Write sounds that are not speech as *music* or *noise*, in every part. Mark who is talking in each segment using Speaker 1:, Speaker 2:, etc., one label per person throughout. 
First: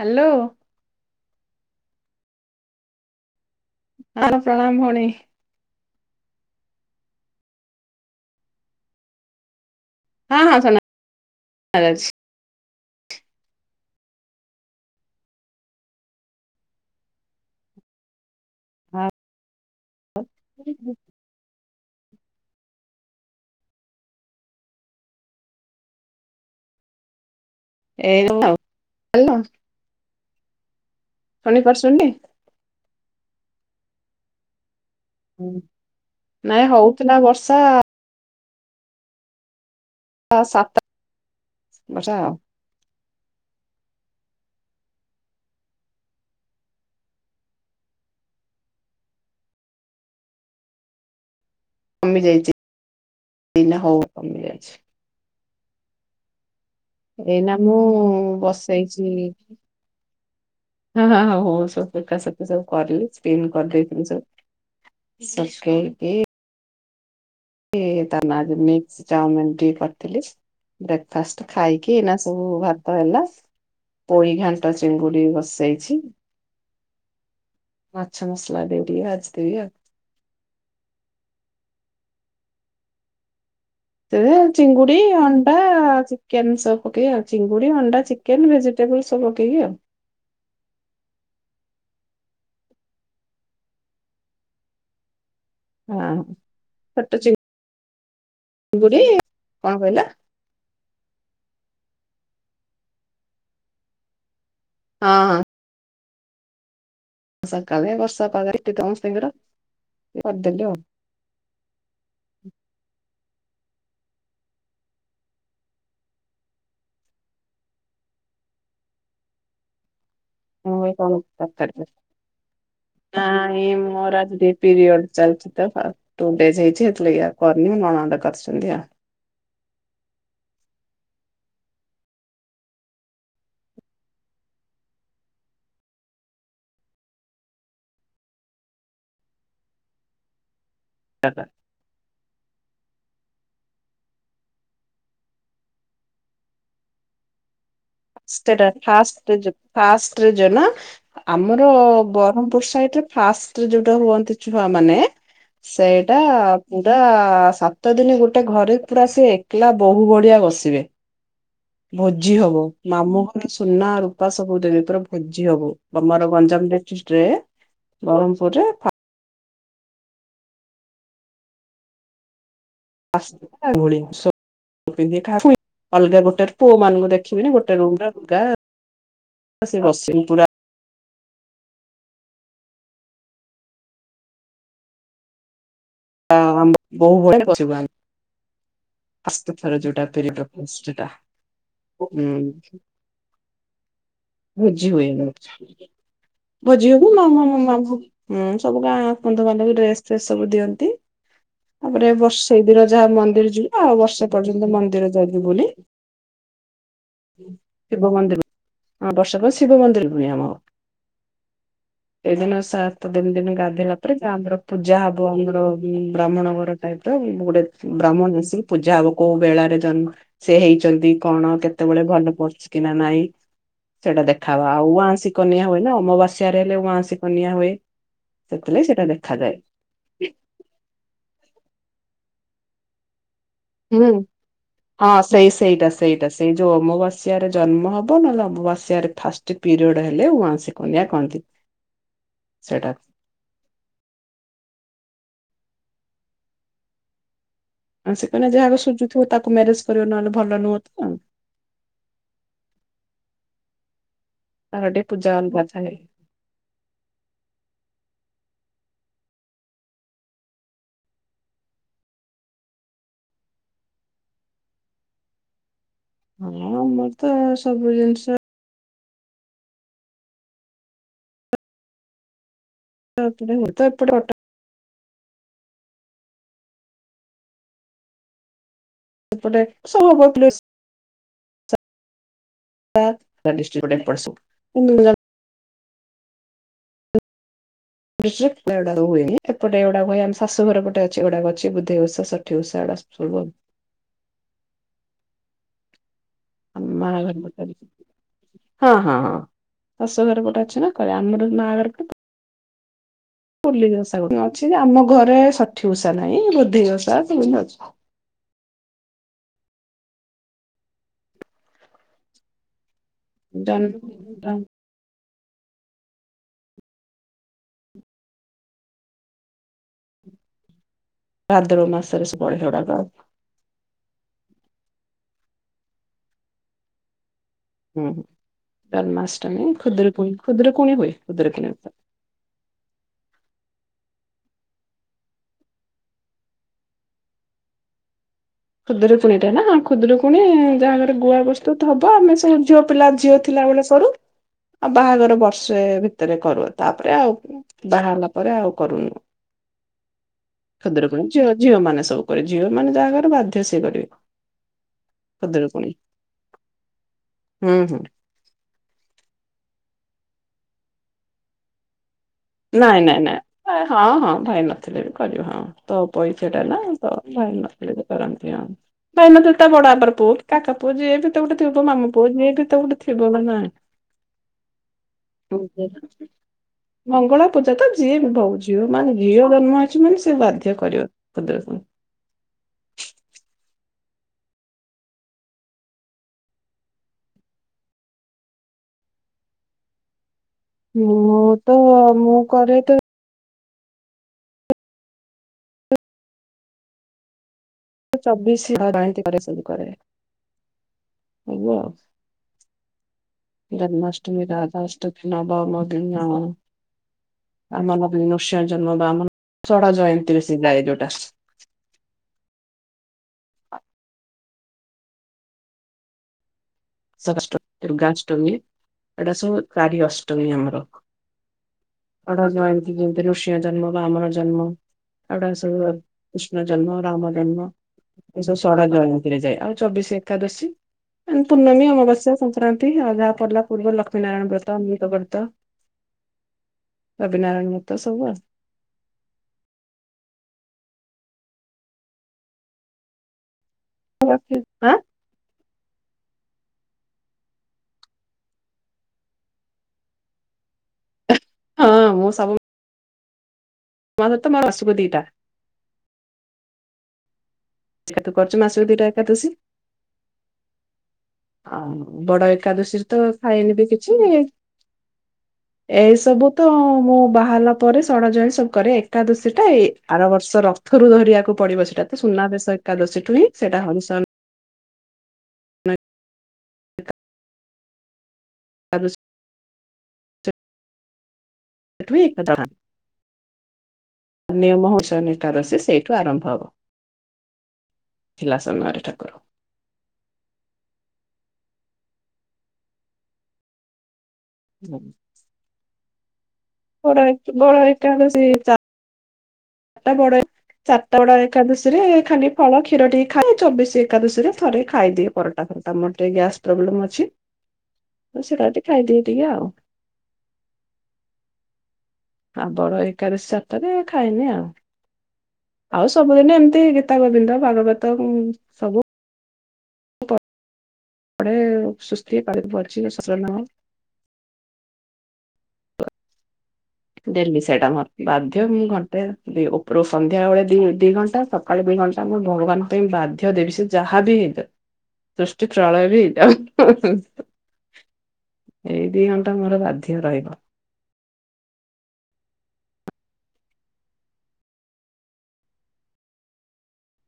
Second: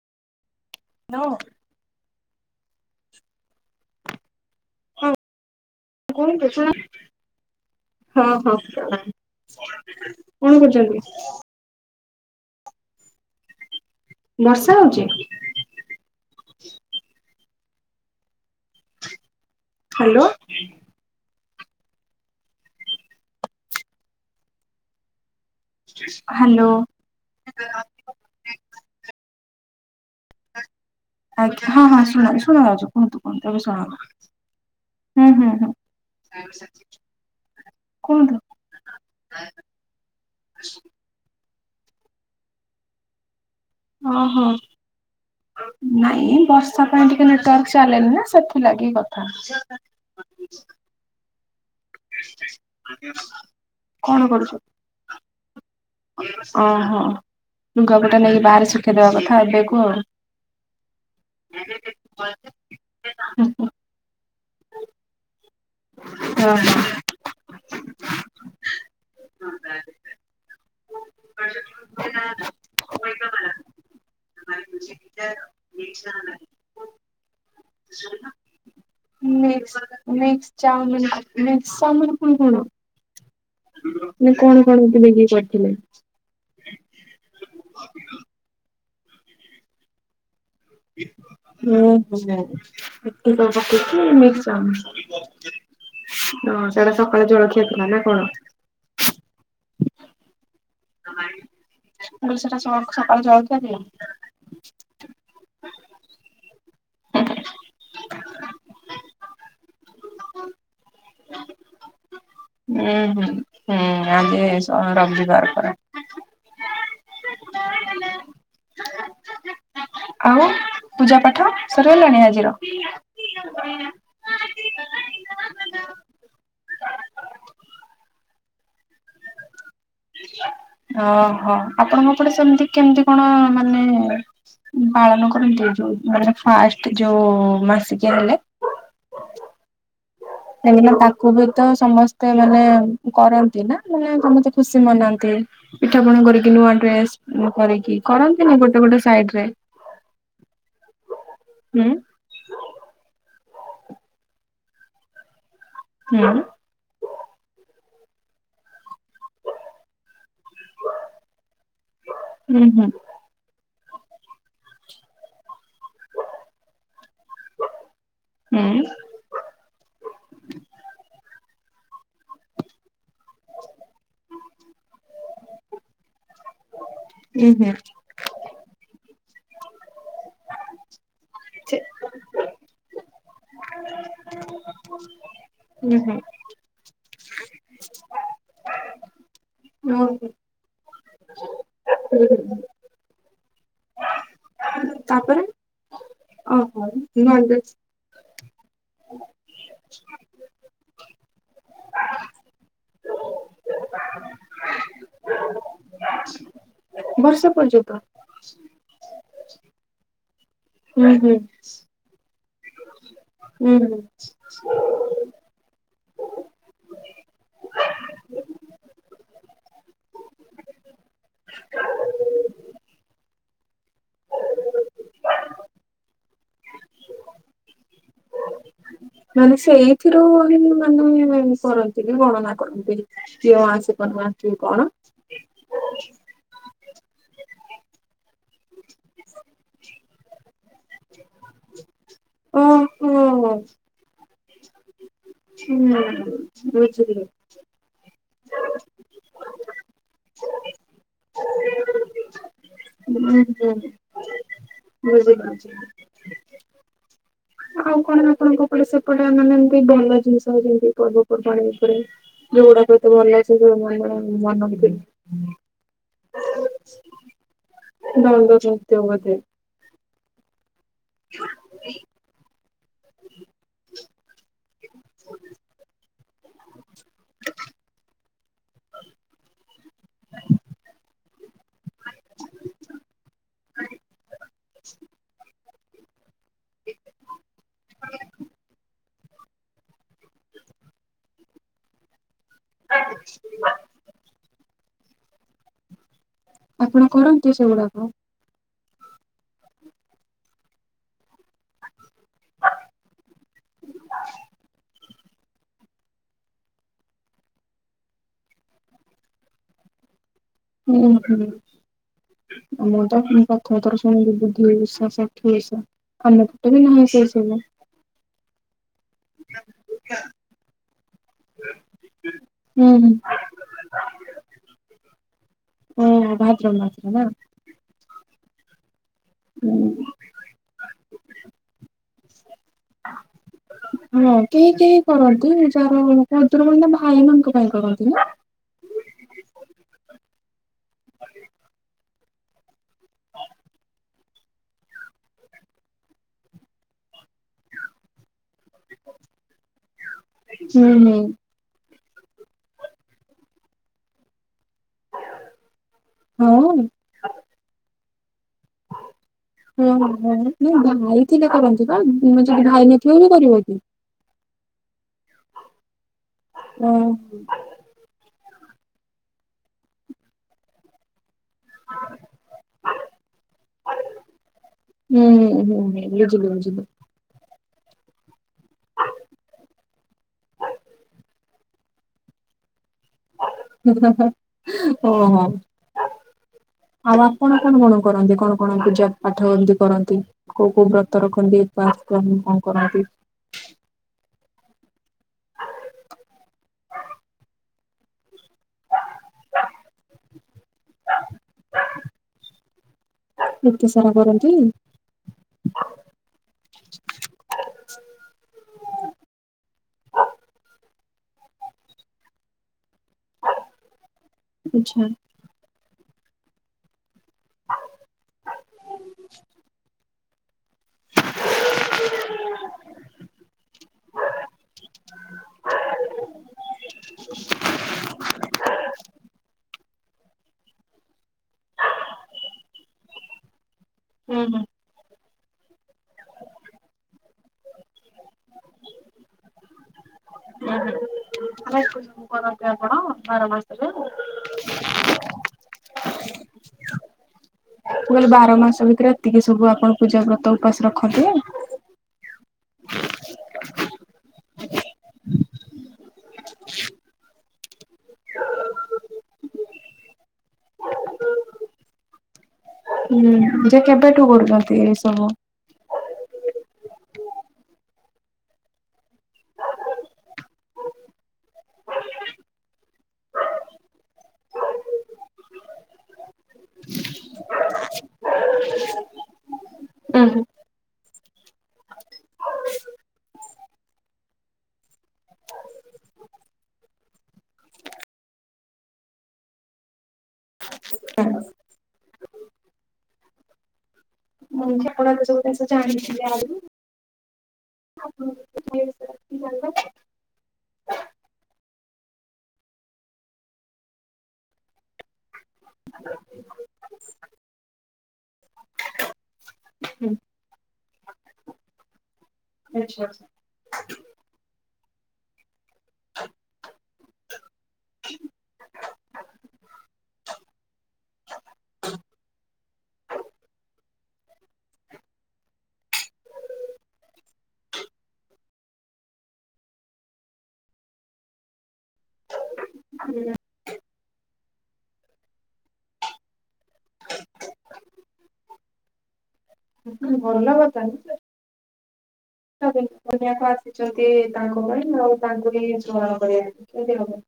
Speaker 1: Hello.
Speaker 2: ନ
Speaker 1: ହଁ ପ୍ରଣାମ ଭଉଣୀ।
Speaker 2: କଣ କଛ ହଁ ହଁ। କଣ କରୁଛନ୍ତି?
Speaker 1: ରେ ଅଛି
Speaker 2: ବର୍ଷା ହଉଛି। ହ୍ୟାଲୋ। ହ୍ୟାଲୋ।
Speaker 1: ଏ ହେଲୋ
Speaker 2: ଆଜ୍ଞା ହଁ ହଁ
Speaker 1: ପାରୁଛନ୍ତି
Speaker 2: ଶୁଣାଯାଉଛି କୁହନ୍ତୁ କହନ୍ତୁ ଏବେ ଶଣ ହୁଁ ହୁଁ ହୁଁ
Speaker 1: ନାଇଁ ହଉଥିଲା ବର୍ଷା
Speaker 2: କୁହନ୍ତୁ।
Speaker 1: ସାତ ବର୍ଷା ଆ
Speaker 2: ଓହୋ। ନାଇଁ ବର୍ଷା ପାଇଁ ଟିକେ ନେଟୱାର୍କ ଚାଲେନି ନା ସେଥିଲାଗି କଥା।
Speaker 1: କମି ଯାଇଛି ଦ ହଉ
Speaker 2: କଣ କରୁଛୁ?
Speaker 1: କମିଯାଇଛି।
Speaker 2: ଓହୋ
Speaker 1: ଏଇନା ମୁଁ
Speaker 2: ଲୁଗା କଟା ନେଇକି ବାହାରେ
Speaker 1: ବସେଇଛି
Speaker 2: ଶୁଖେଇଦବା କଥା ଏବେକୁ ଆଉ।
Speaker 1: ହଁ ହଁ ହଉ ସେବେକା ସବୁ କରଲି ସ୍ପିନ୍ କରିଲି। ସବୁ ପକେଇକି
Speaker 2: ଓ ହ
Speaker 1: ଏ ତା ନା ମିକ୍ସ ଚାଉମିିନ କରିଥିଲି। ବ୍ରେକ୍ଫାଷ୍ଟ ଖାଇକି ଏନା ସବୁ ଭାତ ହେଲା। ପୋଇ ଘାଣ୍ଟ ଚିଙ୍ଗୁଡି ବସି ଯାଇଛି। ମାଛ ମସଲା ଦେଇବି ଟିକେ ଭାଜିଦେବି ଆଉ।
Speaker 2: Mix mix chowmein mix chowmein ପୁଣି କଣ ମାନେ କଣ କଣ
Speaker 1: ଚିଙ୍ଗୁଡି
Speaker 2: ଦେଇକି
Speaker 1: ଅଣ୍ଡା
Speaker 2: କରିଥିଲେ?
Speaker 1: କେନ୍ ସବ ପକେଇ ଆଉ ଚିଙ୍ଗୁଡି ଅଣ୍ଡା ଚିକେନ ଭେଜିଟେବଲ ସବୁ ପକେଇକି ଆଉ।
Speaker 2: ହୁଁ ହୁଁ। ଏତେ ସବୁ ପକେଇକି ମିକ୍ସ ଚାମି ହଁ ସେଟା ସକାଳୁ ଜଳଖିଆ ଥିଲା ନା କଣ?
Speaker 1: ଙ୍ଗୁଡି କଣ କହିଲ
Speaker 2: ମୁଁ କଇଲି ସେଟା ସ ସକାଳୁ ଜଳଖିଆ ଥିଲା।
Speaker 1: ହଁ ହଁ। ସକାଳେ ବର୍ଷା ପାଗରେ ସମମସ୍ତଙ୍କର କରିଦେଲୁ ଆଉ।
Speaker 2: ଉଁ ହୁଁ ହୁଁ ଆଜି ସ ରବିବାର ପରା। ଆଉ
Speaker 1: ମୁଁ କହିଲି କଣ
Speaker 2: ପୂଜା ପାଠ ସରିଗଲାଣି ଆଜିର?
Speaker 1: ନାଆଇ ମୋର ଆଜି ଟିକେ ପିରିୟଡ ଚାଲିଚି ତ। ଟୁ ଡେଜ୍ ହେଇଚି ସେଥିଲାଗି ଆଉ କରିନି ନଣନ୍ଦ କରିଛନ୍ତି ଆଉ।
Speaker 2: ଓହୋ ଆପଣଙ୍କ ଏପଟେ ସେମିତି କେମିତି କଣ ମାନେ ପାଳନ କରନ୍ତି। ଯୋଉ ମାନେ ଫାଷ୍ଟ ଯୋଉ ମାସିକିଆ ହେଲେ। ସେ ଦିନ ତାକୁ ବି ତ ସମସ୍ତେ ମତେ ମାନେ କରନ୍ତି ନା ମାନେ ସମତେ ଖୁସି ମନାନ୍ତି। ପିଠା ପଣା କରିକି ନୂଆ ଡ୍ରେସ ଉଁ କରିକି। କରନ୍ତିନି
Speaker 1: ସେଟା
Speaker 2: ଗୋଟେ ଗୋଟେ ସାଇଡ
Speaker 1: ଫାଷ୍ଟ
Speaker 2: ରେ
Speaker 1: ଜୋ ଫାଷ୍ଟ ରେ ଯୋନା ଆମର
Speaker 2: ହୁଁ
Speaker 1: ବରମପୁର ସାଇଡ ରେ ଫାଷ୍ଟରେ ଯୋଉଟା ହୁଅନ୍ତି ଛୁଆ ମାନେ ସେଇଟା।
Speaker 2: ହୁଁ
Speaker 1: ସେଟା ସାତ ଦିନ ଗୋଟେ ଘରେ ପୁରା ସେ ଏକଲା ବହୁ ଭଳିଆ ବସି। ବେ ଭୋଜି
Speaker 2: ହୁଁ
Speaker 1: ହବ।
Speaker 2: ହୁଁ
Speaker 1: ମୁଁ ସୁନା ରୂପା ସବୁ ଦେବେ ପୁରା ଭୋଜି ହବ। ତମର ଗଞ୍ଜାମ ଡିଷ୍ଟ୍ରିକ୍ଟ ରେ। ବରମପୂର୍
Speaker 2: ହୁଁ
Speaker 1: ରେ ଫା *unintelligible* ଅଲଗା ଗୋଟେ ପୁଅ ମାନଙ୍କୁ
Speaker 2: ଉଁ
Speaker 1: ଦେଖିବିନି
Speaker 2: ହୁଁ
Speaker 1: ଗୋଟେ ରୁମରେ ଲୁଗା ସିଏ ବସିମୀ ପୁରା
Speaker 2: ହୁଁ ହୁଁ।
Speaker 1: *unintelligible* ବଶ୍ଚଟା
Speaker 2: ତାପରେ
Speaker 1: ହୁଁ। ଭୋଜି ହୁଏ
Speaker 2: ଓହୋ
Speaker 1: ଭୋଜି ହବ
Speaker 2: ନନଭେଜ
Speaker 1: *unintelligible* ହୁଁ ସବୁ ଗାଁ ବନ୍ଧୁବାନ୍ଧବ ଡ୍ରେସ ଫ୍ରେସ୍ ସବୁ ଦିଅନ୍ତି। ତାପରେ ବର୍ଷେ ବିର ଯାହା ମନ୍ଦିର ଯିବୁ ଆଉ ବର୍ଷେ ପର୍ଯ୍ୟନ୍ତ ମନ୍ଦିର ଯା ଯିବୁନି।
Speaker 2: ବର୍ଷା ପର୍ଯ୍ୟନ୍ତ
Speaker 1: ଶିବ ମନ୍ଦିର ହଁ ବର୍ଷ ପ ଶିବ ମନ୍ଦିର ପୁଣି ଆମ ହବ।
Speaker 2: ହୁଁ ହୁଁ।
Speaker 1: ଏଇଦିନ ସାତ୍ ଦିନ୍ ଦିନ
Speaker 2: ହୁଁ
Speaker 1: ଗାଧୋଇଲା
Speaker 2: ହୁଁ
Speaker 1: ପରେ ଯାଆ ଆମର ପୂଜା ହବ। ଆଉ ଆମର ବ୍ରାହ୍ମଣ ଘର ଟାଇପ୍ ର ଗୋଟେ ବ୍ରାହ୍ମଣ ଆସିକି ପୂଜା ହବ କୋଉ ବେଳାରେ ଜନ୍ମ ସେ ହେଇଛନ୍ତି କଣ କେତେବେଳେ ଭଲ ପଡୁଛି କି ନା ନାଇଁ। ସେଟା ଦେଖାବା ଆଉ ଉଆଁଶି କନିଆ ହୁଏ ନା ଅମବାସ୍ୟାରେ ହେଲେ ଉଆଁସି କନିଆ ହୁଏ। ସେଥିଲାଗି ସେଟା
Speaker 2: ମାନେ ସେଇଥିରୁ ହିଁ ମାନେ କରନ୍ତି କି ଗଣନା କରନ୍ତି। କିଏ ଅଆଁଶୀ
Speaker 1: ହୁଁ
Speaker 2: ପରମାଣ କିଏ କଣ
Speaker 1: ହଁ ସେଇ ସେଇଟା ସେଇଟା ସେ। ଏଇ ଯୋଉ ଅମାବାସ୍ୟାରେ ଜନ୍ମ ହବ ନହେଲେ ଅମାବାସ୍ୟାରେ ଫାଷ୍ଟ ପିରିୟଡ ହେଲେ ଉଆଁସି କନ୍ୟା କଅନ୍ତି। ସେଟା।
Speaker 2: ହଁଅ। ହୁଁ। ବୁଝିଲି।
Speaker 1: ଆଉ ସେ କହିଲା ଯାହାକୁ ସୁଝୁଥିବ ତାକୁ ମ୍ୟାରେଜ କରିବ ନହେଲେ ଭଲ ନୁହଁ ତ।
Speaker 2: ଉଁ ହୁଁ
Speaker 1: ତାର ଟିକେ ପୂଜା ଅଲଗା ଥାଏ
Speaker 2: ହୁଁ। ଆଉ କଣ ଆପଣଙ୍କ ଏପଟେ ସେପଟେ ମାନେ ଏମିତି ଭଲ ଜିନିଷ ଯେମିତି ପର୍ବପର୍ବାଣି ଉପରେ। ଯୋଉଗୁଡାକ ଏତେ ଭଲ ସେ *unintelligible*
Speaker 1: ହଁ ଆମର ତ ସବୁ ଜିନିଷ।
Speaker 2: *unintelligible* ମତେ *unintelligible*
Speaker 1: *unintelligible*
Speaker 2: *unintelligible*
Speaker 1: ଏପଟେ *unintelligible* *unintelligible*
Speaker 2: *unintelligible*
Speaker 1: *unintelligible* ହୁଏ ଏପଟ ଏଗୁଡାକ ହୁ ଆମ ଶାଶୁ ଘର ପଟେ ଅଛିଗୁଡାକ ଅଛି ବଦ୍ଧି *unintelligible*
Speaker 2: ଆପଣ କରନ୍ତି ସେଗୁଡାକ?
Speaker 1: *unintelligible* ହଁ ହଁ ହଁ ଶାଶୁ ଘର ଗୋଟେ ଅଛି ନା କହିଲ ଆମର ମା ଘର ପୁଲଷା ଅଛି ଆମ ଘରେ ଷଠି ଉଷା ନାହିଁ ବୃଦ୍ଧି ଓଷା ସେମିତି ଅଛି।
Speaker 2: ହୁଁ ହୁଁ ମୁମ ତ ମୁ
Speaker 1: ଜହ୍ନ
Speaker 2: କଥାବାର୍ତର ଶୁଣିବି। ଠିକସ ସଠିକସ ଆନ୍ୟ ପଟେ ବି ନାହିଁ ସେ ସବୁ *unintelligible*
Speaker 1: ଭାଦ୍ରବ ମାସରେ *unintelligible*
Speaker 2: ହୁଁ ହୁଁ ଭାଦ୍ରବ ମାସରେ ନା।
Speaker 1: ହୁଁ ଜନ୍ମାଷ୍ଟମୀ ଖୁଦୁରୁକୁଣୀ ଖୁଦୁରୁକୁଣୀ ହୁଏ ଖୁଦୁରୁକୁଣୀ ଓଷା।
Speaker 2: *inaudible*
Speaker 1: *inaudible*
Speaker 2: ହଁ କେହି କେହି କରନ୍ତି *unintelligible* ଖୁଦୁରୁକୁଣୀ ଟା ଭାଇମାନାଙ୍କ ପାଇଁ କରନ୍ତି ନା।
Speaker 1: ଖୁଦୁରୁକୁଣୀ ଟା ନା ଖୁଦୁରୁକୁଣୀ ଯାହା ଘରେ ଗୁଆ *unintelligible* ହବ ଆମେ ସବୁ ଝିଅ ପିଲା ଝିଅ ଥିଲା ବଳେ ସରୁ ଆଉ ବାହାଘର ବର୍ଷେ ଭିତରେ କରୁ ତାପରେ ଆଉ ବାହାହେଲା ପରେ ଆଉ କରୁନୁ
Speaker 2: ହୁଁ ହୁଁ
Speaker 1: ଖୁଦୁରୁକୁଣୀ *unintelligible* ଝିଅ ମାନେ ସବୁ କରିବେ ଝିଅ ମାନେ ଯାହା ଘରେ ବାଧ୍ୟ ସିଏ କରିବେ ଖୁଦୁରୁକୁଣୀ।
Speaker 2: ହଁ।
Speaker 1: ହୁଁ ହୁଁ।
Speaker 2: ଓହୋ *unintelligible* ଥିଲେ କରନ୍ତି ପା ଉଁ ଯଦି ଭାଇ
Speaker 1: ନାଇଁ ନାଇଁ
Speaker 2: ନଥିବ ବି
Speaker 1: ନାଇଁ।
Speaker 2: କରିବ କି।
Speaker 1: ହଁ ହଁ ଭାଇ ନଥିଲେ ବି କରିବ ହଁ ତପୋଇ ସେଟା ନା
Speaker 2: ଓ
Speaker 1: ତ ଭାଇ ନ ଥିଲେ ବି କରନ୍ତି ହଁ ଭାଇ ନଥିଲେ ତା ବଡାଆପର ପୁଅ କି କାକା ପୁଅ ଯିଏ ବି ତ ଗୁଟେ ଥିବ ତୋ ମାମୁଁ ପୁଅ ଯିଏ ବି ତ ଗୁଟେ ଥିବ ନା ନାଇଁ।
Speaker 2: ହୁଁ ହୁଁ ହୁଁ ବୁଝି *unintelligible*
Speaker 1: ମଙ୍ଗଳା ପୂଜା ତ ଯିଏ *unintelligible* ଝିଅ ମାନେ ଝିଅ ଜନ୍ମ ହେଇଛୁ ମାନେ ସିଏ ବାଧ୍ୟ କରିବାକୁ ଖୁଦୁରୁକୁଣୀ
Speaker 2: ଓହୋ। ଆଉ ଆପଣ କଣ କଣ କରନ୍ତି କଣ କଣ ପୂଜା ପାଠ ଏମତି କରନ୍ତି। କୋଉ କୋଉ ବ୍ରତ
Speaker 1: ମୁଁ
Speaker 2: ରଖନ୍ତି
Speaker 1: ତ
Speaker 2: *unintelligible*
Speaker 1: ମୁଁ
Speaker 2: କଁ
Speaker 1: କରେ ତ
Speaker 2: କରନ୍ତି। *unintelligible*
Speaker 1: ଚବିଶି *unintelligible* କରେ ସବୁ କରେ। *unintelligible*
Speaker 2: ଏତେ ସାରା କରନ୍ତି
Speaker 1: ଜନ୍ମାଷ୍ଟମୀ ରାଧାଷ୍ *unintelligible* ଆମ ନୃସିଂହ ଜନ୍ମ ବା ଆମ ସଡା ଜୟନ୍ତୀରେ ସିଏ ଯାଏ ଯୋଉଟା।
Speaker 2: ଆଚ୍ଛା।
Speaker 1: ଷଷ୍ଠ ଦୁର୍ଗାଷ୍ଟମୀ ଏଟା ସବୁ କାରି ଅଷ୍ଟମୀ ଆମର ସଢ଼ ଜୟନ୍ତୀ ଯେମିତି ଋଷିଙ୍କ ଜନ୍ମ ବା ଆମର ଜନ୍ମ। ଏଗୁଡା ସବୁ କୃଷ୍ଣ ଜନ୍ମ ରାମ ଜନ୍ମ ଏସବୁ ସଢ଼ ଜୟନ୍ତୀରେ ଯାଏ ଆଉ ଚବିଶି ଏକାଦଶୀ। ପୂର୍ଣ୍ଣମୀ ଅମାବାସ୍ୟା ସଂକ୍ରାନ୍ତି ଆଉ ଯାହା ପଡ଼ିଲା ପୂର୍ବ ଲକ୍ଷ୍ମୀ
Speaker 2: ହୁଁ
Speaker 1: ନାରାୟଣ
Speaker 2: ହୁଁ
Speaker 1: ବ୍ରତ *unintelligible* ବର୍ତ। ରବିନାରାୟଣ ବ୍ରତ ସବୁ ଆଉ।
Speaker 2: *unintelligible* କରନ୍ତି ଆପଣ ବାର ମାସରେ।
Speaker 1: *unintelligible*
Speaker 2: ମୁଁ କହିଲି ବାର ମାସ ଭିତରେ ଏତିକି ସବୁ ଆପଣ ପୂଜା ବ୍ରତ ଉପାସ ରଖନ୍ତି।
Speaker 1: ହଁ ମୁଁ ସବୁ *unintelligible* ମୋରୋ ମାସୁକୁ ଦିଟା। ଯେହେତୁ କରୁଚୁ ମାସୁକୁ ଦିଟା ଏକାଦଶୀ। ଆଉ ବଡ ଏକାଦଶୀରେ ତ ଖାଏନି
Speaker 2: ଯେ
Speaker 1: ବି କିଛି।
Speaker 2: କେବେଠୁ କରୁଛନ୍ତି ଏଇ ସବୁ?
Speaker 1: ଏଇ ସବୁ ତ ମୋ ବାହା ହେଲା ପରେ ସଢ଼ *unintelligible* ସବୁ କରେ ଏକାଦଶୀ ଟା ଏଇ ଆର ବର୍ଷ ର ଥୁରୁ ଧରିବାକୁ ପଡିବ ସେଟା ତ ସୁନାବେଶ ଏକାଦଶୀଠୁ ହିଁ ସେଟା *unintelligible* *unintelligible*
Speaker 2: ଉଁ ହୁଁ।
Speaker 1: *unintelligible* ନିୟମ *unintelligible* ସିଏ ସେଇଠୁ ଆରମ୍ଭ ହବ। ଥିଲା ସମୟରେ ଠାକୁର।
Speaker 2: ମୁଁ ଯେ ଆପଣ ଏତେ ସବୁ ଜିନ୍ସ ଜାଣିଥିଲେ *unintelligible*
Speaker 1: ବଡ ଏକ ବଡ
Speaker 2: ଆପଣ
Speaker 1: ଏକାଦଶୀ ଚା
Speaker 2: *unintelligible*
Speaker 1: ଏଟା ବଡ ଚାରଟା ବଡ ଏକାଦଶୀରେ ଖାଲି ଫଳ, କ୍ଷୀର ଟିକେ ଖାଏ ଚବିଶି ଏକାଦଶୀ ରେ ଥରେ ଖାଇଦିଏ ପର ତାପରେ ତ ମୋର ଟିକେ ଗ୍ୟାସ୍ ପ୍ରୋବ୍ଲେମ ଅଛି। ତ ସେଇଟା ଟିକେ ଖାଇଦିଏ ଟିକେ ଆଉ।
Speaker 2: ହୁଁ।
Speaker 1: ତାପର
Speaker 2: ଆଚ୍ଛା
Speaker 1: ଏକାଦଶୀ ଚାରଟାରେ ଖାଏନି ଆଉ। ଆଉ ସବୁଦିନ ଏମିତି ଗୀତା ଗୋବିନ୍ଦ ଭାଗବତ ଉଁ ସବୁ। ପଢ଼େ ସୁସ୍ଥି ପାରେ ପର୍ଜିବେଶନ। ଡେଲି ସେଇଟା ମୋର ବାଧ୍ୟ ମୁଁ ଘଣ୍ଟେ ଦି ଉପରୁ ସନ୍ଧ୍ୟାବେଳେ ଦି ଦି ଘଣ୍ଟା ସ ସକାଳେ ଦି ଘଣ୍ଟା ମୁଁ ଭଗବାନଙ୍କ ପାଇଁ ବାଧ୍ୟ ଦେବି ସ ଯାହା ବି ହେଇଯାଉ ସୃଷ୍ଟି ପ୍ରଳୟ ବି ହେଇଯାଉ ହୁଁ ହୁଁ। ଏଇ ଦି ଘଣ୍ଟା ମୋର ବାଧ୍ୟ ରହିବ।
Speaker 2: ଅ ଜାଣିଚ। ତା ପାଇଁ କି ଦୁନିଆ କୁ ଆସିଛନ୍ତି ତାଙ୍କ ପାଇଁ ଆଉ ତାଙ୍କୁ ବି ସ୍ମରଣ କରିବା କେମିତି ହବ?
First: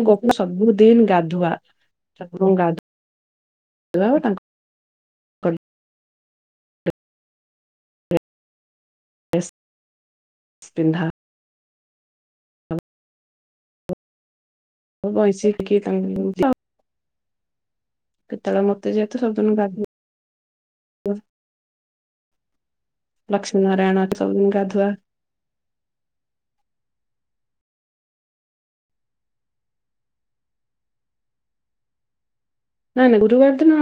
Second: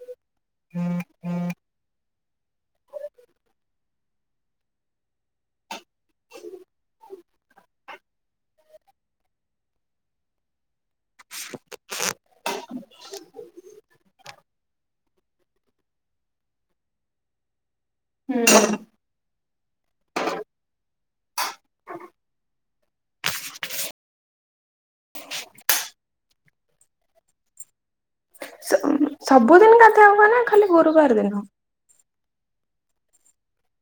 Speaker 1: ଏ ଗୋକୁ ସବୁଦିନ ଗାଧୁଆ ଠାକୁରଙ୍କୁ ଗାଧୁ ଆ ତାଙ୍କୁ। *unintelligible* ପିନ୍ଧା। ଓ ବଇଶି କିଏ ତାଙ୍କୁ *unintelligible*
Speaker 2: ହୁଁ।
Speaker 1: କେତେବେଳେ ମତେ ଯେହେତୁ ସବୁଦିନ ଗା ଲକ୍ଷ୍ମୀ, ନାରାୟଣ ସବୁଦିନ ଗାଧୁଆ।
Speaker 2: ସବୁଦିନ ଗାଧୁଆ ହବ୍ ନା ଖାଲି ଗୁରୁବାର ଦିନ?
Speaker 1: ନାଇଁ ନାଇଁ ଗୁରୁବାର ଦିନ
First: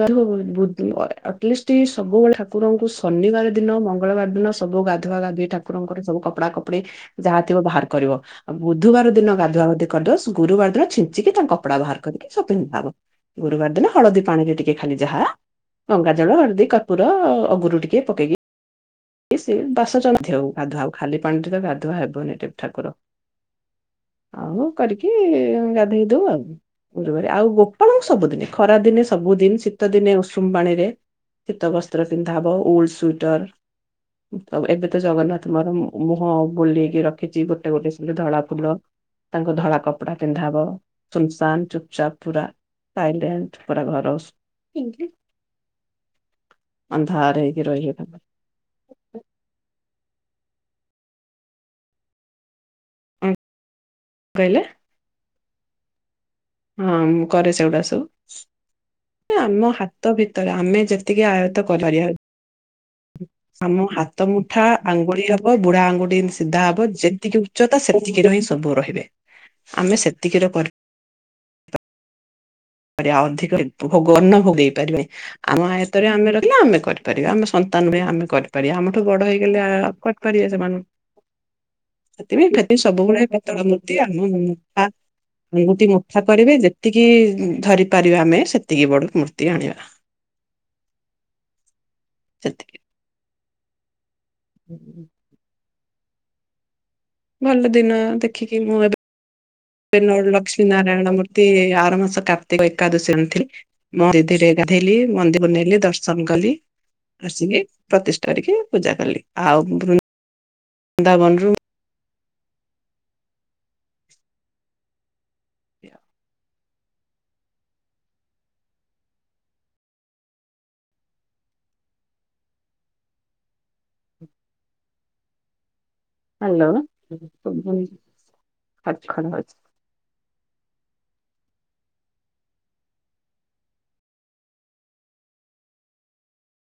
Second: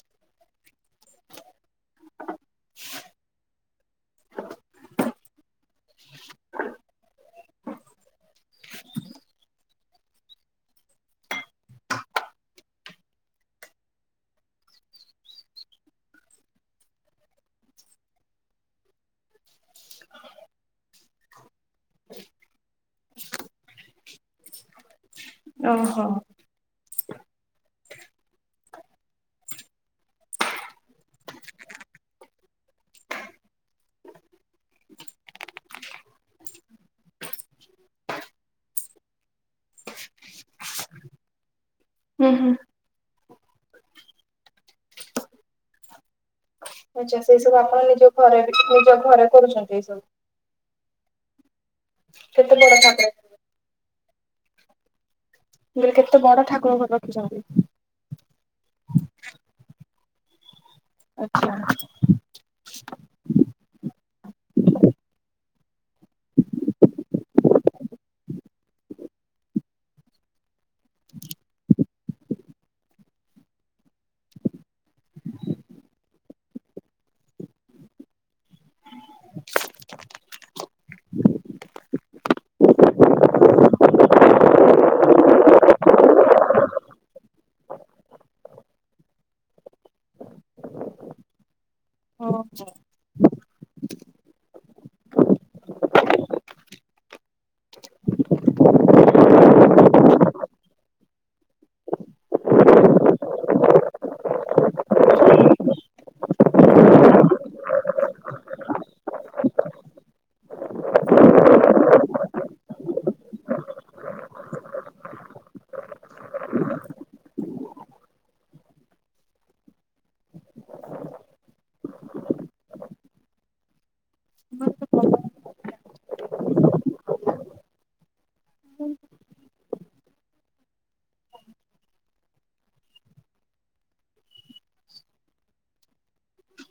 Speaker 1: ଗାଧୁଆ *unintelligible* ବୁ ଅ ଏ ଆଟଲିଷ୍ଟି ସବୁବେଳେ ଠାକୁରଙ୍କୁ ଶନିବାର ଦିନ, ମଙ୍ଗଳବାର ଦିନ ସବୁ ଗାଧୁଆ ଗାଧୁଇ ଠାକୁରଙ୍କର ସବୁ କପଡ଼ା କପଡି। ଯାହା ଥିବ ବାହାର କରିବ। ଆଉ ବୁଧବାର ଦିନ ଗାଧୁଆ ଗାଧି କରିଦବ ଗୁରୁବାର ଦିନ ଛିଞ୍ଚିକି ତାଙ୍କ କପଡା ବାହାର କରିକି ସ ପିନ୍ଧା ହବ। ଗୁରୁବାର ଦିନ ହଳଦୀ ପାଣିରେ ଟିକେ ଖାଲି ଯାହା। ଗଙ୍ଗାଜଳ, ହଳଦୀ, କର୍ପୁର, ଅଗୁରୁ ଟିକେ ପକେଇକି। ସିଏ ବାସ *unintelligible* ହଉ ଗାଧୁଆ ହଉ ଖାଲି ପାଣିରେ ତ ଗାଧୁଆ ହେବନି ଟି ଠାକୁର। ଆଉ କରିକି
Speaker 2: ଓହୋ
Speaker 1: ଗାଧେଇ ଦଉ ଆଉ। ଗୁରୁବାରେ ଆଉ ଗୋପଳଙ୍କୁ ସବୁଦିନେ ଖରା ଦିନେ ସବୁଦିନ ଶୀତ ଦିନେ ଉଷୁମ ପାଣିରେ। ଶୀତ ବସ୍ତ୍ର ପିନ୍ଧା ହବ ଉଲ୍ ସୁଇଟର। ତ ଏବେ ତ ଜଗନ୍ନାଥ ମୋର ମୁ-ମୁହଁ ବୁଲେଇକି ରଖିଛି ଗୋଟେ ଗୋଟେ ସେ ଯୋଉ ଧଳା ଫୁଲ। ତାଙ୍କୁ ଧଳା କପଡା ପିନ୍ଧା ହବ ସୁନସାନ ଚୁ ଚାପ
Speaker 2: ହୁଁ
Speaker 1: ପୁରା
Speaker 2: ହୁଁ
Speaker 1: ସାଇଲେଣ୍ଟ ପୁରା ଘର ସ୍।
Speaker 2: ଆଚ୍ଛା ସେଇ ସବୁ ଆପଣ ନିଜ ଘରେ ନିଜ ଘରେ କରୁଛନ୍ତି ଏଇ ସବୁ? କେତେ ବଡ ଠାକୁର?
Speaker 1: ଉଁ କହିଲେ।
Speaker 2: ମୁଁ କହିଲି କେତେ ବଡ଼ ଠା
Speaker 1: ହଁ ମୁଁ କରେ ସେଗୁଡ଼ା ସବୁ। ଆମ ହାତ ଭିତରେ ଆମେ ଯେତିକି ଆୟତ
Speaker 2: ଆଚ୍ଛା।
Speaker 1: କରି ପାରିବା। ଆମ ହାତ ମୁଠା ଆଙ୍ଗୁଳି ହବ ବୁଢା ଆଙ୍ଗୁଠି ଏମିତି ସିଧା ହବ ଯେତିକି ଉ ଚତା ସେତିକି ର ହିଁ ସବୁ ରହିବେ ଆମେ ସେତିକିର କ ପାରିବା ଅଧିକ *unintelligible* ଭୋ-ଭୋଗ ଅନ୍ନ ଭୋଗ ଦେଇ ପାରିବାନି। ଆମ ଆୟତରେ ଆମେ ରହିଲେ ଆମେ କରିପାରିବା ଆମ ସନ୍ତାନ ପାଇଁ ଆମେ କରିପାରିବା ଆମଠୁ ବଡ ହେଇଗଲେ ଆଉ କ କରିବା ସେମାନ। ସେଥିପାଇଁ *unintelligible* ସବୁବେଳେ ପିତଳ ମୂର୍ତ୍ତି *unintelligible* ଆଙ୍ଗୁଠି ମୁଠା କରିବେ ଯେତିକି ଉଁ। ଧରି ପାରିବା ଆମେ ସେତିକି ବଡ ମୂର୍ତ୍ତି ଆଣିବା।
Speaker 2: ଓ ହୋ।
Speaker 1: ସେତିକି। *inaudible* ଭଲ ଦିନ ଦେଖିକି ମୁଁ ଏବେ ବେନର ଲକ୍ଷ୍ମୀ ନାରାୟଣ ମୂର୍ତି ଆର ମାସ କାର୍ତ୍ତିକ ଏକାଦଶୀ ଆଣିଥିଲି। *unintelligible* ନେଲି ଦର୍ଶନ କଲି। ଆସିକି ପ୍ରତିଷ୍ଠା କରିକି ପୂଜା କଲି ଆଉ ବୃ ନ୍ଦାବନରୁ *inaudible*
Speaker 2: ଭଲ।
Speaker 1: ହ୍ୟାଲୋ ଶୁଭୁନି ଖଡ଼ ଖଡ଼ ହୋଉଚି।